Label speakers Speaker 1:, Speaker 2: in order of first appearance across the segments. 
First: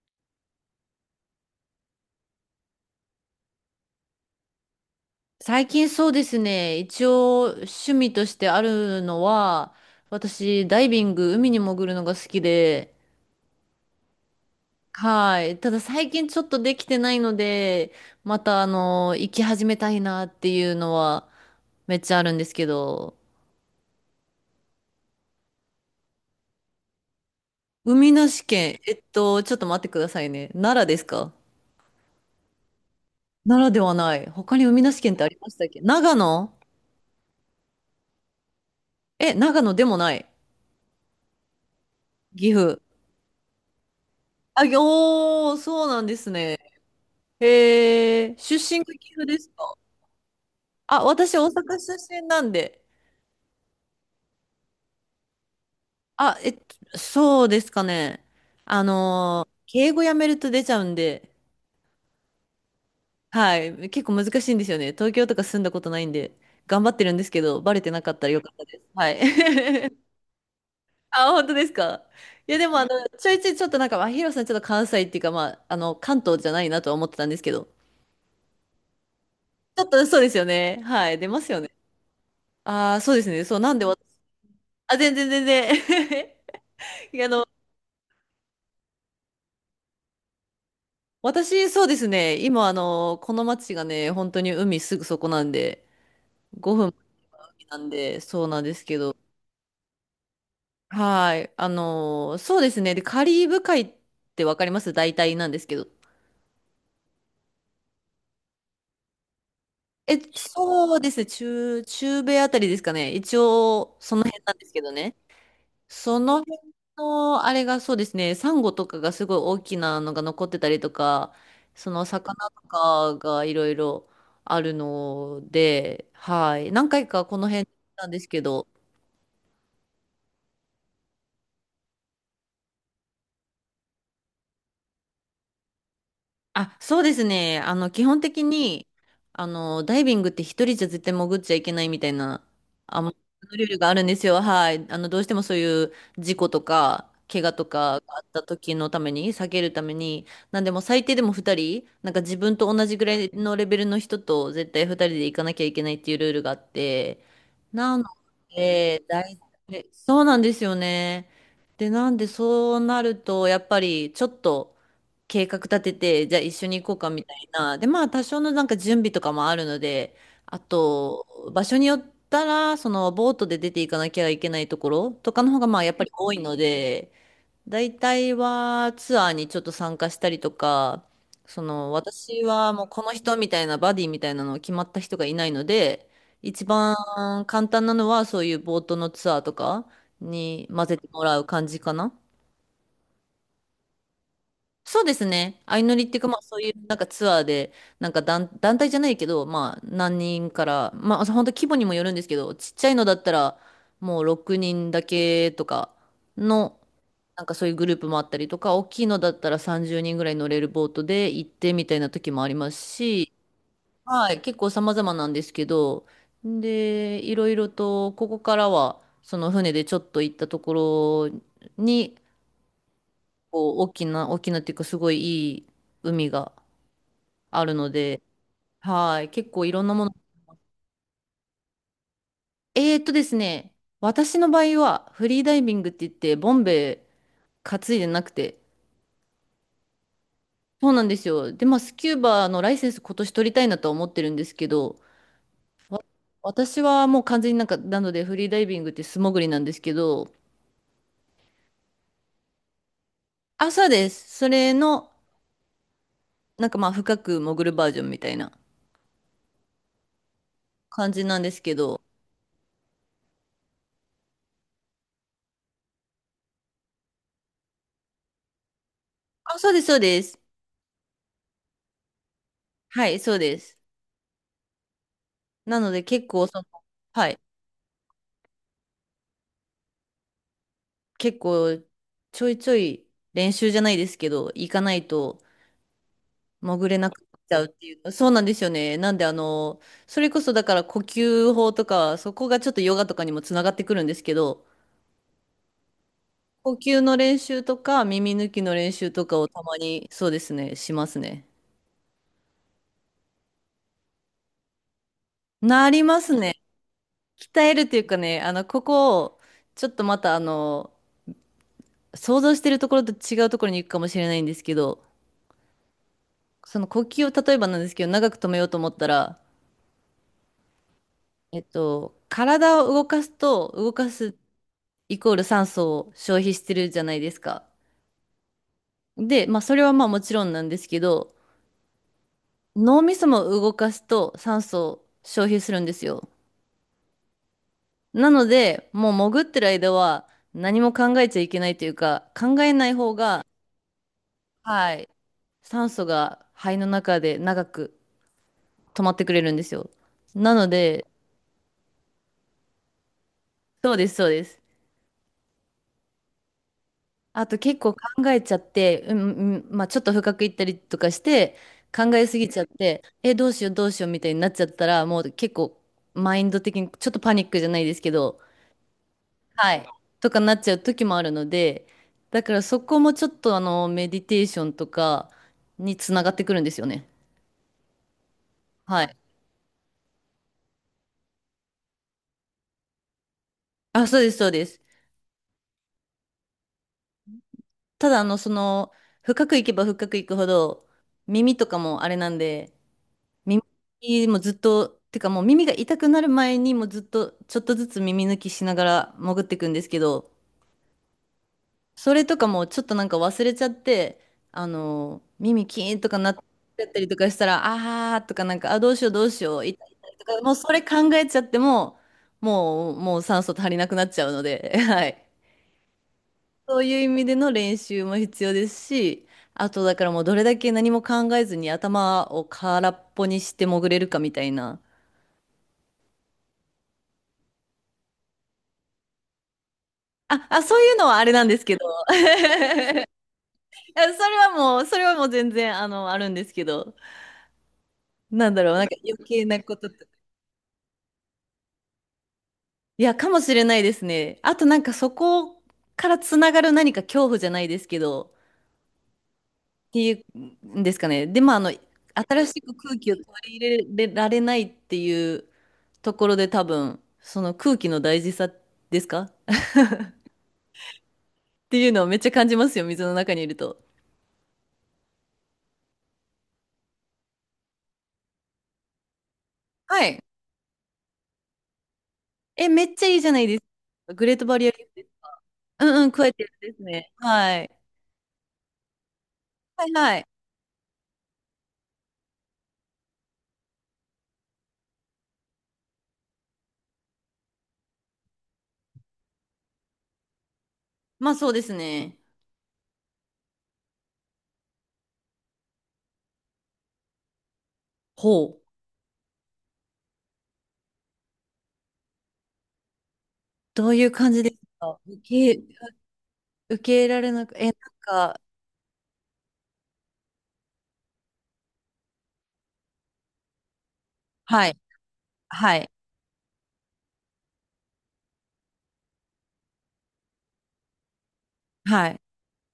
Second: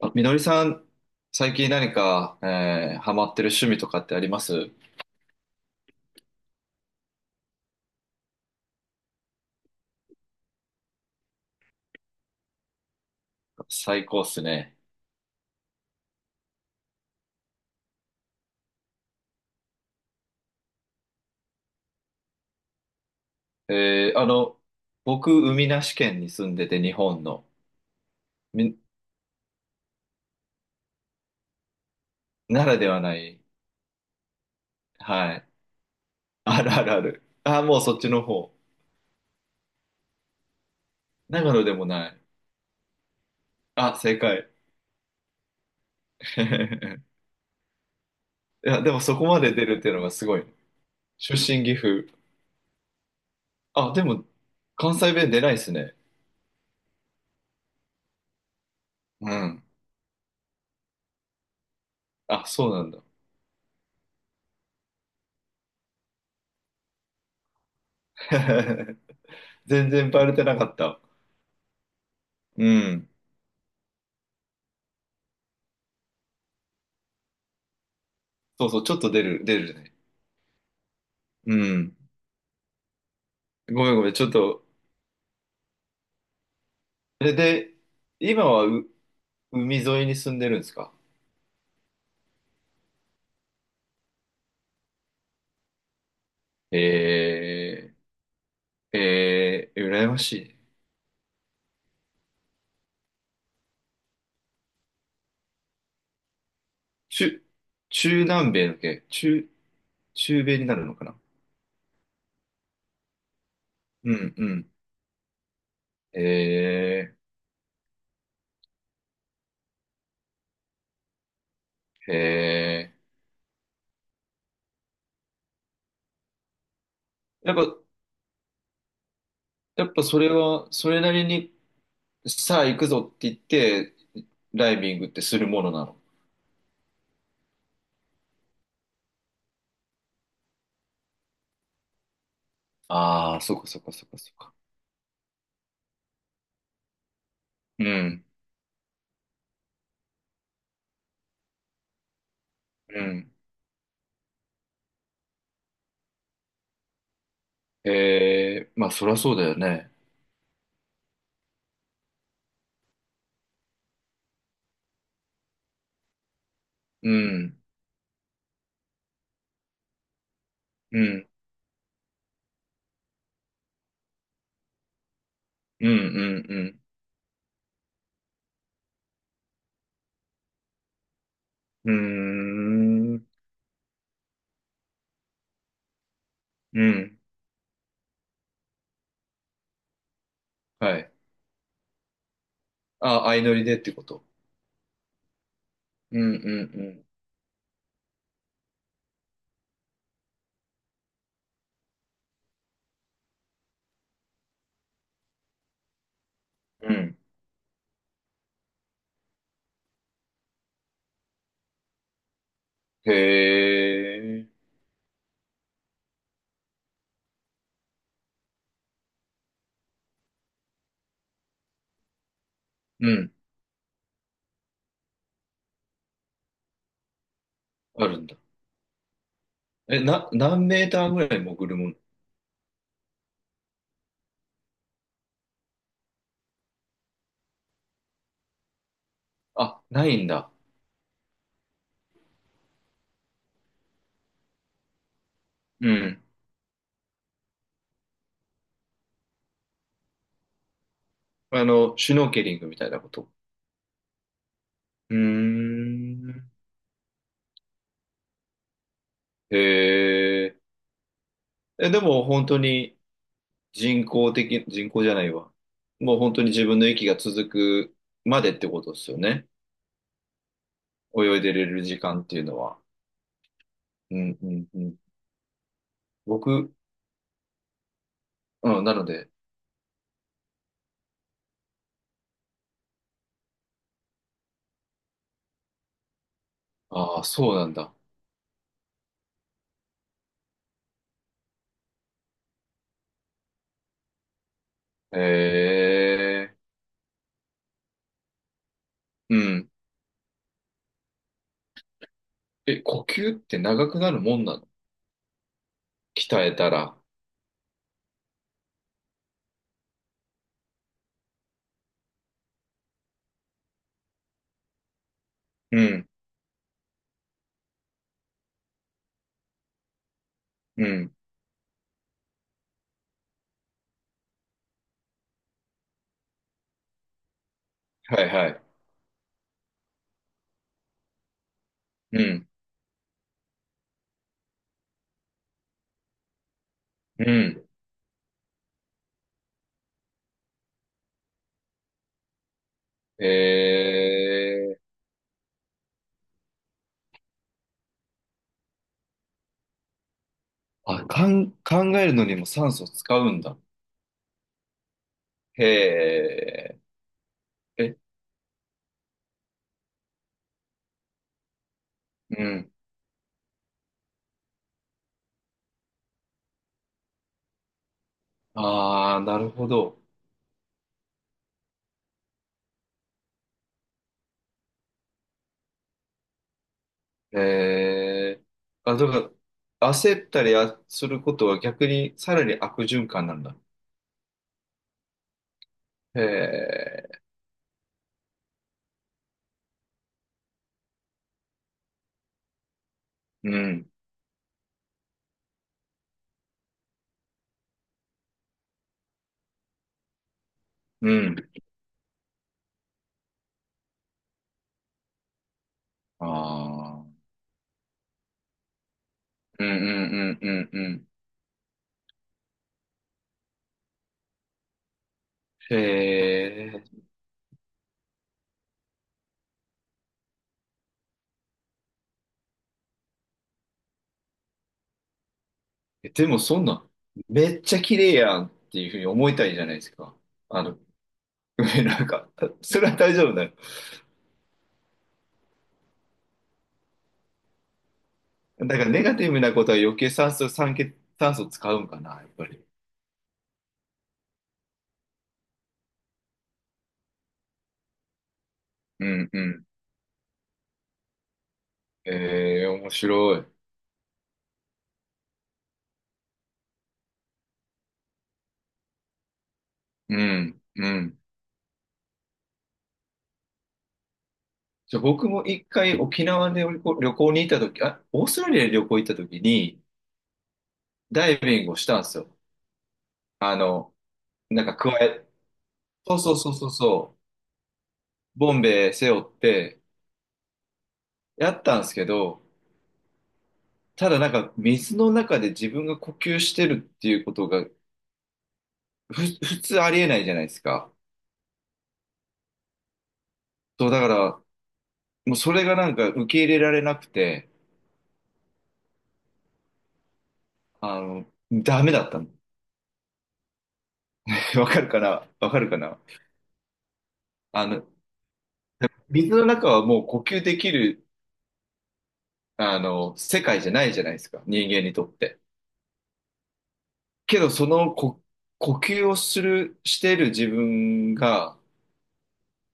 Speaker 1: あ、みのりさん、最近何か、ハマってる趣味とかってあります？
Speaker 2: 最近そうですね。一応趣味としてあるのは、私ダイビング、海に潜るのが好きで、
Speaker 1: 最高っすね。
Speaker 2: はい。ただ最近ちょっとできてないので、また行き始めたいなっていうのはめっちゃあるんですけど、
Speaker 1: えーあの、僕、海なし県に住んでて、日本の、
Speaker 2: 海なし
Speaker 1: み、
Speaker 2: 県、ちょっと待ってくださいね。奈良ですか？
Speaker 1: ならではない。
Speaker 2: 奈良ではない。他に海なし県ってあ
Speaker 1: は
Speaker 2: り
Speaker 1: い。
Speaker 2: ましたっけ？長野？
Speaker 1: あるあるある。あ、もうそっちの方。
Speaker 2: え、長野でもない。
Speaker 1: 長野でもない。
Speaker 2: 岐阜。
Speaker 1: あ、正解。
Speaker 2: あ、ぎおー、そうなんですね。へえ、出
Speaker 1: い
Speaker 2: 身
Speaker 1: や、で
Speaker 2: が
Speaker 1: も
Speaker 2: 岐
Speaker 1: そ
Speaker 2: 阜
Speaker 1: こ
Speaker 2: で
Speaker 1: ま
Speaker 2: す
Speaker 1: で出
Speaker 2: か？
Speaker 1: るっていうのがすごい。
Speaker 2: あ、
Speaker 1: 出
Speaker 2: 私、大
Speaker 1: 身岐
Speaker 2: 阪出
Speaker 1: 阜。
Speaker 2: 身なんで。
Speaker 1: あ、でも、関西弁出ないっすね。
Speaker 2: あ、そうですかね。
Speaker 1: うん。
Speaker 2: 敬語やめると出ちゃうんで、
Speaker 1: あ、そうなんだ。
Speaker 2: はい、結構難しいんですよね。東京とか住んだことないんで、頑張ってるんですけど、バレてなかったらよかったです。はい。
Speaker 1: 全然 バレてなかった。
Speaker 2: あ、本当ですか。いや、
Speaker 1: う
Speaker 2: でも、
Speaker 1: ん。
Speaker 2: ちょいちょいちょっとヒロさん、ちょっと関西っていうか、関東じゃないなとは思ってたんですけど、
Speaker 1: そうそう、ちょっと出る、出る
Speaker 2: ちょっ
Speaker 1: ね。
Speaker 2: とそうですよね。はい、出ます
Speaker 1: う
Speaker 2: よね。
Speaker 1: ん。
Speaker 2: ああ、そうですね。そう、なんで
Speaker 1: ごめん
Speaker 2: 私、
Speaker 1: ごめん、ちょっと。
Speaker 2: あ、全然全然。い
Speaker 1: そ
Speaker 2: や
Speaker 1: れで、今は海沿いに住んでるんですか？
Speaker 2: 私、そうですね。今、この町がね、本当に海すぐそこなんで、5分なん
Speaker 1: え
Speaker 2: で、そうなんですけ
Speaker 1: ー、
Speaker 2: ど。
Speaker 1: えー、羨ましい。
Speaker 2: はい。そうですね。で、カリブ海ってわかります？大体なんですけど。
Speaker 1: 中、中南米の系、
Speaker 2: え、
Speaker 1: 中米になるの
Speaker 2: そう
Speaker 1: か
Speaker 2: で
Speaker 1: な？
Speaker 2: すね。中、中米あたりですかね。一応、
Speaker 1: う
Speaker 2: その
Speaker 1: ん
Speaker 2: 辺
Speaker 1: う
Speaker 2: なんで
Speaker 1: ん。
Speaker 2: すけどね。その辺
Speaker 1: え
Speaker 2: の、あれがそうですね、サンゴとかがすごい大きなのが残ってたりとか、その
Speaker 1: ー、
Speaker 2: 魚と
Speaker 1: え
Speaker 2: かがいろいろあるので、はい。何回かこの
Speaker 1: ー。やっ
Speaker 2: 辺に行
Speaker 1: ぱ、
Speaker 2: ったんですけど、
Speaker 1: やっぱそれは、それなりに、さあ行くぞって言って、ダイビングってするものなの？
Speaker 2: あ、そうですね。基本的に、ダイビングって一人じゃ絶対潜っちゃいけないみたいな、あの、
Speaker 1: ああー、そっ
Speaker 2: ル
Speaker 1: か
Speaker 2: ール
Speaker 1: そっ
Speaker 2: が
Speaker 1: か
Speaker 2: あるん
Speaker 1: そっ
Speaker 2: で
Speaker 1: か
Speaker 2: す
Speaker 1: そっ
Speaker 2: よ。
Speaker 1: か。
Speaker 2: はい。どうしてもそういう事故とか、怪我と
Speaker 1: う
Speaker 2: かがあっ
Speaker 1: ん、
Speaker 2: た時のために、避けるために、なんでもう最低でも二人、なんか自分と同じ
Speaker 1: う
Speaker 2: ぐらい
Speaker 1: ん。
Speaker 2: のレベルの人と絶対二人で行かなきゃいけないっていうルールがあって、なの
Speaker 1: えー、まあ
Speaker 2: で、
Speaker 1: そりゃそ
Speaker 2: 大
Speaker 1: うだよ
Speaker 2: 体、
Speaker 1: ね。
Speaker 2: そうなんですよね。で、なんでそうなると、やっぱりちょっと、計画立てて、じゃあ一緒に行こうか
Speaker 1: う
Speaker 2: みたい
Speaker 1: ん、
Speaker 2: な。で、まあ多少のなんか準備とかもあるので、あ
Speaker 1: う
Speaker 2: と、
Speaker 1: ん、
Speaker 2: 場所によったら、そのボートで出ていかなきゃいけないところとかの方がまあ
Speaker 1: うん、
Speaker 2: やっぱり多いの
Speaker 1: うん、
Speaker 2: で、大体はツアーにちょっと参加したりとか、そ
Speaker 1: う
Speaker 2: の私はもうこの
Speaker 1: ん。うーん、
Speaker 2: 人みたいなバディみたいなの決まった人がいないので、一
Speaker 1: う
Speaker 2: 番
Speaker 1: ん。
Speaker 2: 簡単なのはそういうボートのツアーとかに混ぜ
Speaker 1: は
Speaker 2: て
Speaker 1: い。
Speaker 2: もらう感じかな。
Speaker 1: あ、相乗りでってこと？
Speaker 2: そうですね。相乗りってい
Speaker 1: う
Speaker 2: う
Speaker 1: ん、
Speaker 2: か、まあそう
Speaker 1: う
Speaker 2: いうなん
Speaker 1: ん、
Speaker 2: かツアーで、団体じゃないけど、まあ何人から、まあ本当規模にもよるんですけど、ちっちゃいのだったらもう6人だけとかの、
Speaker 1: うん。うん。
Speaker 2: なんかそういうグループもあったりとか、大きいのだったら30人ぐらい乗れるボートで行ってみたいな時もあります
Speaker 1: へ
Speaker 2: し、はい、結
Speaker 1: え。
Speaker 2: 構様々なんですけど、で、いろいろと、ここからは、その船でちょっと行ったところに、
Speaker 1: うん。
Speaker 2: 構大きな、大きなっていうかすごいいい海があるの
Speaker 1: ある
Speaker 2: で、
Speaker 1: んだ。
Speaker 2: はい、結構いろんな
Speaker 1: え、
Speaker 2: もの。
Speaker 1: 何メーターぐらい潜るもの？
Speaker 2: えっとですね、私の場合はフリーダイビングって言って、ボンベ担いでなくて、
Speaker 1: あ、ないんだ。
Speaker 2: そうなんですよ。で、まあ、スキューバのライセンス今年取りたいなとは思ってるんですけど、
Speaker 1: うん。
Speaker 2: 私はもう完全になんか、なのでフリーダイビングって素潜りなんですけど、
Speaker 1: あの、シュノーケリングみたいなこと？
Speaker 2: 朝です。それの、
Speaker 1: うーん。
Speaker 2: なんかまあ、深く潜るバージョンみたいな
Speaker 1: へえ。
Speaker 2: 感じなんですけ
Speaker 1: え、で
Speaker 2: ど、
Speaker 1: も本当に人工的、人工じゃないわ。もう本当に自分の息が続くまでってことですよね。
Speaker 2: あ、そうです、そうです。
Speaker 1: 泳いでれる時間っていうのは。
Speaker 2: はい、そうです。
Speaker 1: うん、うん、うん。
Speaker 2: なので結構その、
Speaker 1: 僕、
Speaker 2: はい、
Speaker 1: うん、なので、
Speaker 2: 結構ちょいちょい練習じゃないですけど、行かないと潜れな
Speaker 1: あ
Speaker 2: くな
Speaker 1: あ、
Speaker 2: っち
Speaker 1: そう
Speaker 2: ゃう
Speaker 1: な
Speaker 2: っ
Speaker 1: ん
Speaker 2: て
Speaker 1: だ。
Speaker 2: いう。そうなんですよね。なんであの、それこそだから呼吸法とか、そこがちょっとヨガとかにもつながってくるんですけど、
Speaker 1: へえ、
Speaker 2: 呼吸の練習とか耳抜きの練習と
Speaker 1: う
Speaker 2: かをた
Speaker 1: ん。
Speaker 2: まに、そうですね、しますね。
Speaker 1: え、呼吸って長くなるもんなの？
Speaker 2: なりま
Speaker 1: 鍛
Speaker 2: す
Speaker 1: え
Speaker 2: ね。
Speaker 1: たら。
Speaker 2: 鍛えるっていうかね、ここをちょっとまた想像してるところと違うところに行くかもしれないんですけど、
Speaker 1: うん、
Speaker 2: その呼吸を例えばなんですけど、長く止めようと思ったら、
Speaker 1: うん。
Speaker 2: 体を動かすと、動かすイコール酸素を消費してるじゃないですか。
Speaker 1: はいはい。
Speaker 2: で、まあ、それはまあもちろんなんですけど、
Speaker 1: うん、
Speaker 2: 脳みそも動かすと酸素を消費するんですよ。
Speaker 1: うん。
Speaker 2: なので、もう潜ってる間は何も考えちゃいけないというか、考えない方が、
Speaker 1: へえ、
Speaker 2: はい、酸素が肺の中で長く止まってくれるんですよ。なの
Speaker 1: あ、
Speaker 2: で、
Speaker 1: 考えるのにも酸素使うんだ。
Speaker 2: そうです、そうです。
Speaker 1: へえ、
Speaker 2: あと結構
Speaker 1: え、
Speaker 2: 考えちゃって、うん、うんまあ、ちょっと深くいったりとかして、考えす
Speaker 1: う
Speaker 2: ぎちゃっ
Speaker 1: ん。
Speaker 2: て、え、どうしようどうしようみたいになっちゃったら、もう結構マインド的にちょっとパニックじゃないですけど、
Speaker 1: ああ、なるほ
Speaker 2: はい、
Speaker 1: ど。
Speaker 2: とかなっちゃう時もあるので、だからそこもちょっとメディテーションとかにつながってくるんですよね。
Speaker 1: えー、あ、
Speaker 2: は
Speaker 1: だ
Speaker 2: い。
Speaker 1: から、焦ったりすることは逆にさらに悪循環なんだ。
Speaker 2: あ、そうです、そうです。
Speaker 1: へえ、
Speaker 2: ただその、深くいけば深くいくほど、耳とかもあれなんで、
Speaker 1: う
Speaker 2: 耳
Speaker 1: ん、
Speaker 2: もずっと、てかもう耳が痛くなる前にもうずっとちょっとずつ耳抜きしながら潜っていくんですけど、
Speaker 1: うん。
Speaker 2: それとかもちょっとなんか忘れちゃって、耳キーンとか
Speaker 1: あ
Speaker 2: なっちゃったりと
Speaker 1: あ、
Speaker 2: かしたら、あーとかなんか、あ、どうしようどうしよ
Speaker 1: う
Speaker 2: う、
Speaker 1: んう
Speaker 2: 痛い痛いと
Speaker 1: ん
Speaker 2: か、
Speaker 1: うん
Speaker 2: も
Speaker 1: う
Speaker 2: うそ
Speaker 1: ん
Speaker 2: れ
Speaker 1: うん。
Speaker 2: 考えちゃっても、もう酸素足りなくなっちゃうので、はい。
Speaker 1: へ
Speaker 2: そういう
Speaker 1: ー
Speaker 2: 意味での練習も必要ですし、あとだからもうどれだけ何も考えずに頭を空っぽにして潜れるかみたいな。
Speaker 1: え、でもそんな、めっちゃ綺麗やんっていうふうに思いたいじゃないですか。
Speaker 2: あ、あ、
Speaker 1: あの、
Speaker 2: そういうのはあれなんで すけど、
Speaker 1: なん
Speaker 2: あ
Speaker 1: か、それは大丈夫だよ。
Speaker 2: それはもう、それはもう全然、あるんですけど、なんだ
Speaker 1: だ
Speaker 2: ろう、
Speaker 1: か
Speaker 2: なん
Speaker 1: ら
Speaker 2: か
Speaker 1: ネガ
Speaker 2: 余
Speaker 1: ティブ
Speaker 2: 計
Speaker 1: な
Speaker 2: な
Speaker 1: こと
Speaker 2: こ
Speaker 1: は
Speaker 2: と
Speaker 1: 余
Speaker 2: と。
Speaker 1: 計酸素、酸欠、酸素使うんかな、やっぱり。
Speaker 2: いや、かもしれないですね。あとなんかそこからつながる何か恐怖じゃないですけど、
Speaker 1: うんうん。
Speaker 2: っていうんですかね。で、新し
Speaker 1: ええ、
Speaker 2: く
Speaker 1: 面
Speaker 2: 空気を取
Speaker 1: 白い。
Speaker 2: り入れられないっていうところで多分、その空気の大事さですかっ
Speaker 1: うん、うん。
Speaker 2: ていうのをめっちゃ感じますよ、水の中にいると。
Speaker 1: じゃあ僕も一回沖縄で旅行、旅行に行った時、あ、オーストラリアで旅行行った時に、
Speaker 2: はい。
Speaker 1: ダイビングをしたんですよ。
Speaker 2: え、めっちゃいいじゃないで
Speaker 1: あ
Speaker 2: す
Speaker 1: の、
Speaker 2: か。グレートバ
Speaker 1: なん
Speaker 2: リア
Speaker 1: か
Speaker 2: リー
Speaker 1: 加
Speaker 2: フです。
Speaker 1: え、
Speaker 2: うんうん、
Speaker 1: そう
Speaker 2: 加
Speaker 1: そ
Speaker 2: え
Speaker 1: う
Speaker 2: て
Speaker 1: そ
Speaker 2: る
Speaker 1: う
Speaker 2: ん
Speaker 1: そう
Speaker 2: ですね。
Speaker 1: そ
Speaker 2: はい。
Speaker 1: う、ボンベ背負って
Speaker 2: はいはい。
Speaker 1: やったんですけど、ただなんか水の中で自分が呼吸してるっていうことが、普通ありえないじゃないですか。
Speaker 2: まあそうですね。
Speaker 1: そう、だから、もうそれがなんか受け入れられなくて、
Speaker 2: ほう。
Speaker 1: あの、ダメだったの。
Speaker 2: どういう感じです
Speaker 1: わかる
Speaker 2: か？
Speaker 1: かなわか
Speaker 2: け、
Speaker 1: るかな
Speaker 2: 受け入れられなく、え、
Speaker 1: あ
Speaker 2: なん
Speaker 1: の、
Speaker 2: か、
Speaker 1: 水の中はもう呼吸できる世界じゃないじゃないですか、人
Speaker 2: はい、
Speaker 1: 間にとって。
Speaker 2: はい、
Speaker 1: けど、そのこ呼吸をする、してる自分が、っ
Speaker 2: はい。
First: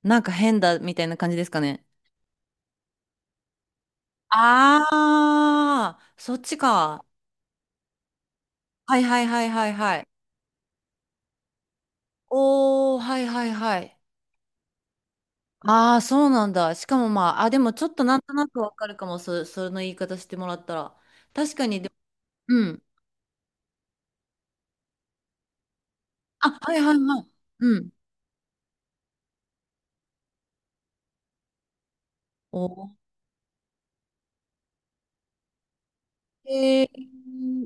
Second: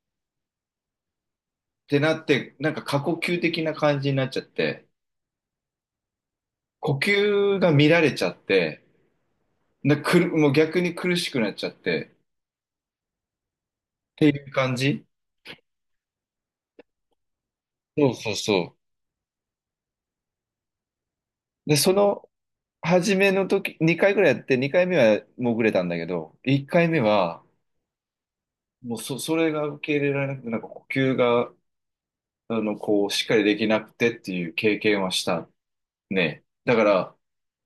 Speaker 2: なんか変だみたいな感じですかね。
Speaker 1: てなって、なんか過呼吸的な感じになっちゃって、
Speaker 2: ああ、そっち
Speaker 1: 呼
Speaker 2: か。
Speaker 1: 吸が乱れちゃって、
Speaker 2: はいはいはいはいは
Speaker 1: な
Speaker 2: い。
Speaker 1: くる、もう逆に苦しくなっちゃって、
Speaker 2: おー、はいはいは
Speaker 1: っ
Speaker 2: い。
Speaker 1: ていう感じ。
Speaker 2: ああ、そうなんだ。しかもまあ、あ、でもちょっと
Speaker 1: そう
Speaker 2: なん
Speaker 1: そ
Speaker 2: と
Speaker 1: う
Speaker 2: なくわ
Speaker 1: そ
Speaker 2: かるかも、そ、その言い方してもらったら。確か
Speaker 1: う。で、
Speaker 2: に、でも、うん。
Speaker 1: 初めの時、2回ぐらいやって、2回目は潜れたんだけど、
Speaker 2: あ、
Speaker 1: 1
Speaker 2: はい
Speaker 1: 回
Speaker 2: はい
Speaker 1: 目
Speaker 2: はい。
Speaker 1: は、
Speaker 2: うん。
Speaker 1: もうそれが受け入れられなくて、なんか呼吸が、
Speaker 2: お
Speaker 1: こ
Speaker 2: ー、
Speaker 1: う、しっかりできなくてっていう経験はした。ね。だ
Speaker 2: え
Speaker 1: か
Speaker 2: ー、
Speaker 1: ら、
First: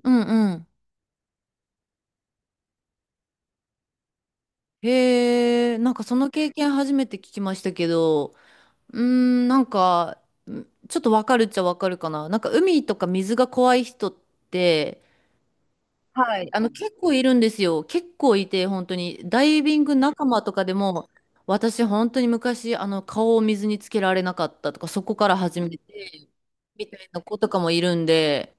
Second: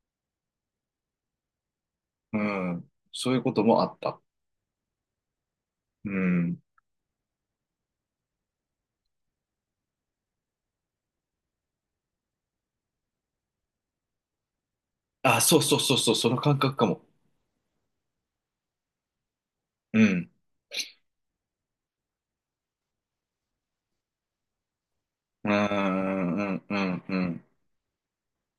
Speaker 2: うんうん。
Speaker 1: うん、そういうこともあった。
Speaker 2: へえ、なんか
Speaker 1: う
Speaker 2: その経
Speaker 1: ん。
Speaker 2: 験初めて聞きましたけど、うーん、なんか、んちょっとわかるっちゃわかるかな。なんか海とか水が怖い人って、
Speaker 1: あ、そうそうそうそう、その
Speaker 2: はい。
Speaker 1: 感覚か
Speaker 2: 結
Speaker 1: も。
Speaker 2: 構いるんですよ。結構いて、本当に。ダイビング
Speaker 1: う
Speaker 2: 仲
Speaker 1: ん。
Speaker 2: 間とかでも、私本当に昔、顔を水につけられなかったとか、そこから
Speaker 1: う
Speaker 2: 始めて、
Speaker 1: ん、うん、う
Speaker 2: みた
Speaker 1: ん、
Speaker 2: い
Speaker 1: う
Speaker 2: な子
Speaker 1: ん。
Speaker 2: とかもいるんで、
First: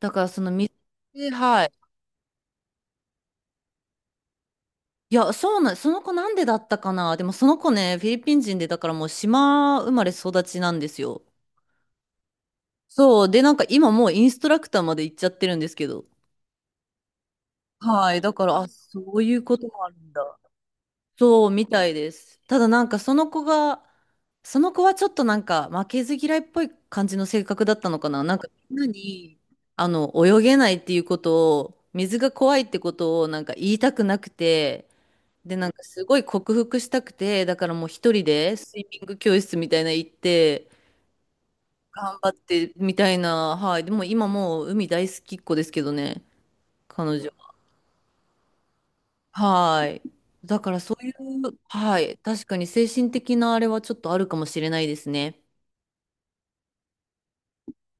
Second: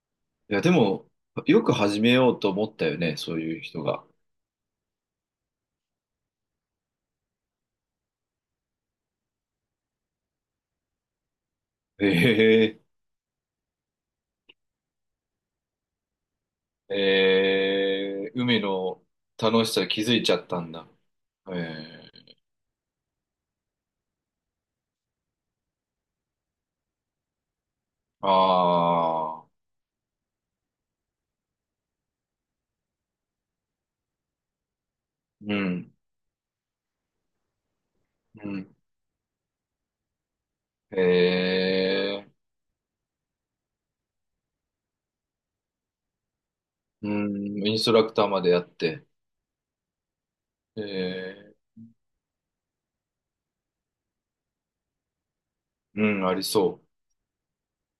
Speaker 2: だからその
Speaker 1: いや、
Speaker 2: 水、
Speaker 1: でも、よ
Speaker 2: はい。
Speaker 1: く始めようと思ったよね、そういう人が。
Speaker 2: いや、そうなん、その子なんでだったかな。でもその子ね、フィリピン人で、だからもう島生まれ育ちなんですよ。
Speaker 1: ええ
Speaker 2: そう。で、なんか今もうインストラクターまで行っちゃってるんですけど。はい。
Speaker 1: え
Speaker 2: だ
Speaker 1: ー、
Speaker 2: から、
Speaker 1: 海
Speaker 2: あ、
Speaker 1: の
Speaker 2: そういうこ
Speaker 1: 楽
Speaker 2: と
Speaker 1: し
Speaker 2: も
Speaker 1: さ
Speaker 2: ある
Speaker 1: 気
Speaker 2: ん
Speaker 1: づいちゃ
Speaker 2: だ。
Speaker 1: ったんだ。
Speaker 2: そう、みたい
Speaker 1: え
Speaker 2: で
Speaker 1: え
Speaker 2: す。ただなんかその子が、その子はちょっとなんか負けず嫌いっぽい感じの性格だったのかな。なんかみんなに、
Speaker 1: ああ、
Speaker 2: 泳げないっていうことを、水が怖いってことをなんか言いたくなくて、
Speaker 1: う
Speaker 2: で、なんか
Speaker 1: ん、
Speaker 2: すごい克服したくて、だからもう一人
Speaker 1: う
Speaker 2: で
Speaker 1: ん。
Speaker 2: スイミング教室みたいなの行って、
Speaker 1: え
Speaker 2: 頑
Speaker 1: え
Speaker 2: 張ってみたいな、はい。でも今もう海大好きっ子ですけどね、
Speaker 1: う
Speaker 2: 彼女
Speaker 1: ん、インストラクターまでやって。
Speaker 2: は。はい。だからそういう、
Speaker 1: ええ
Speaker 2: はい。確かに精神的なあれはちょっとあるかもしれないですね。
Speaker 1: うん、ありそう。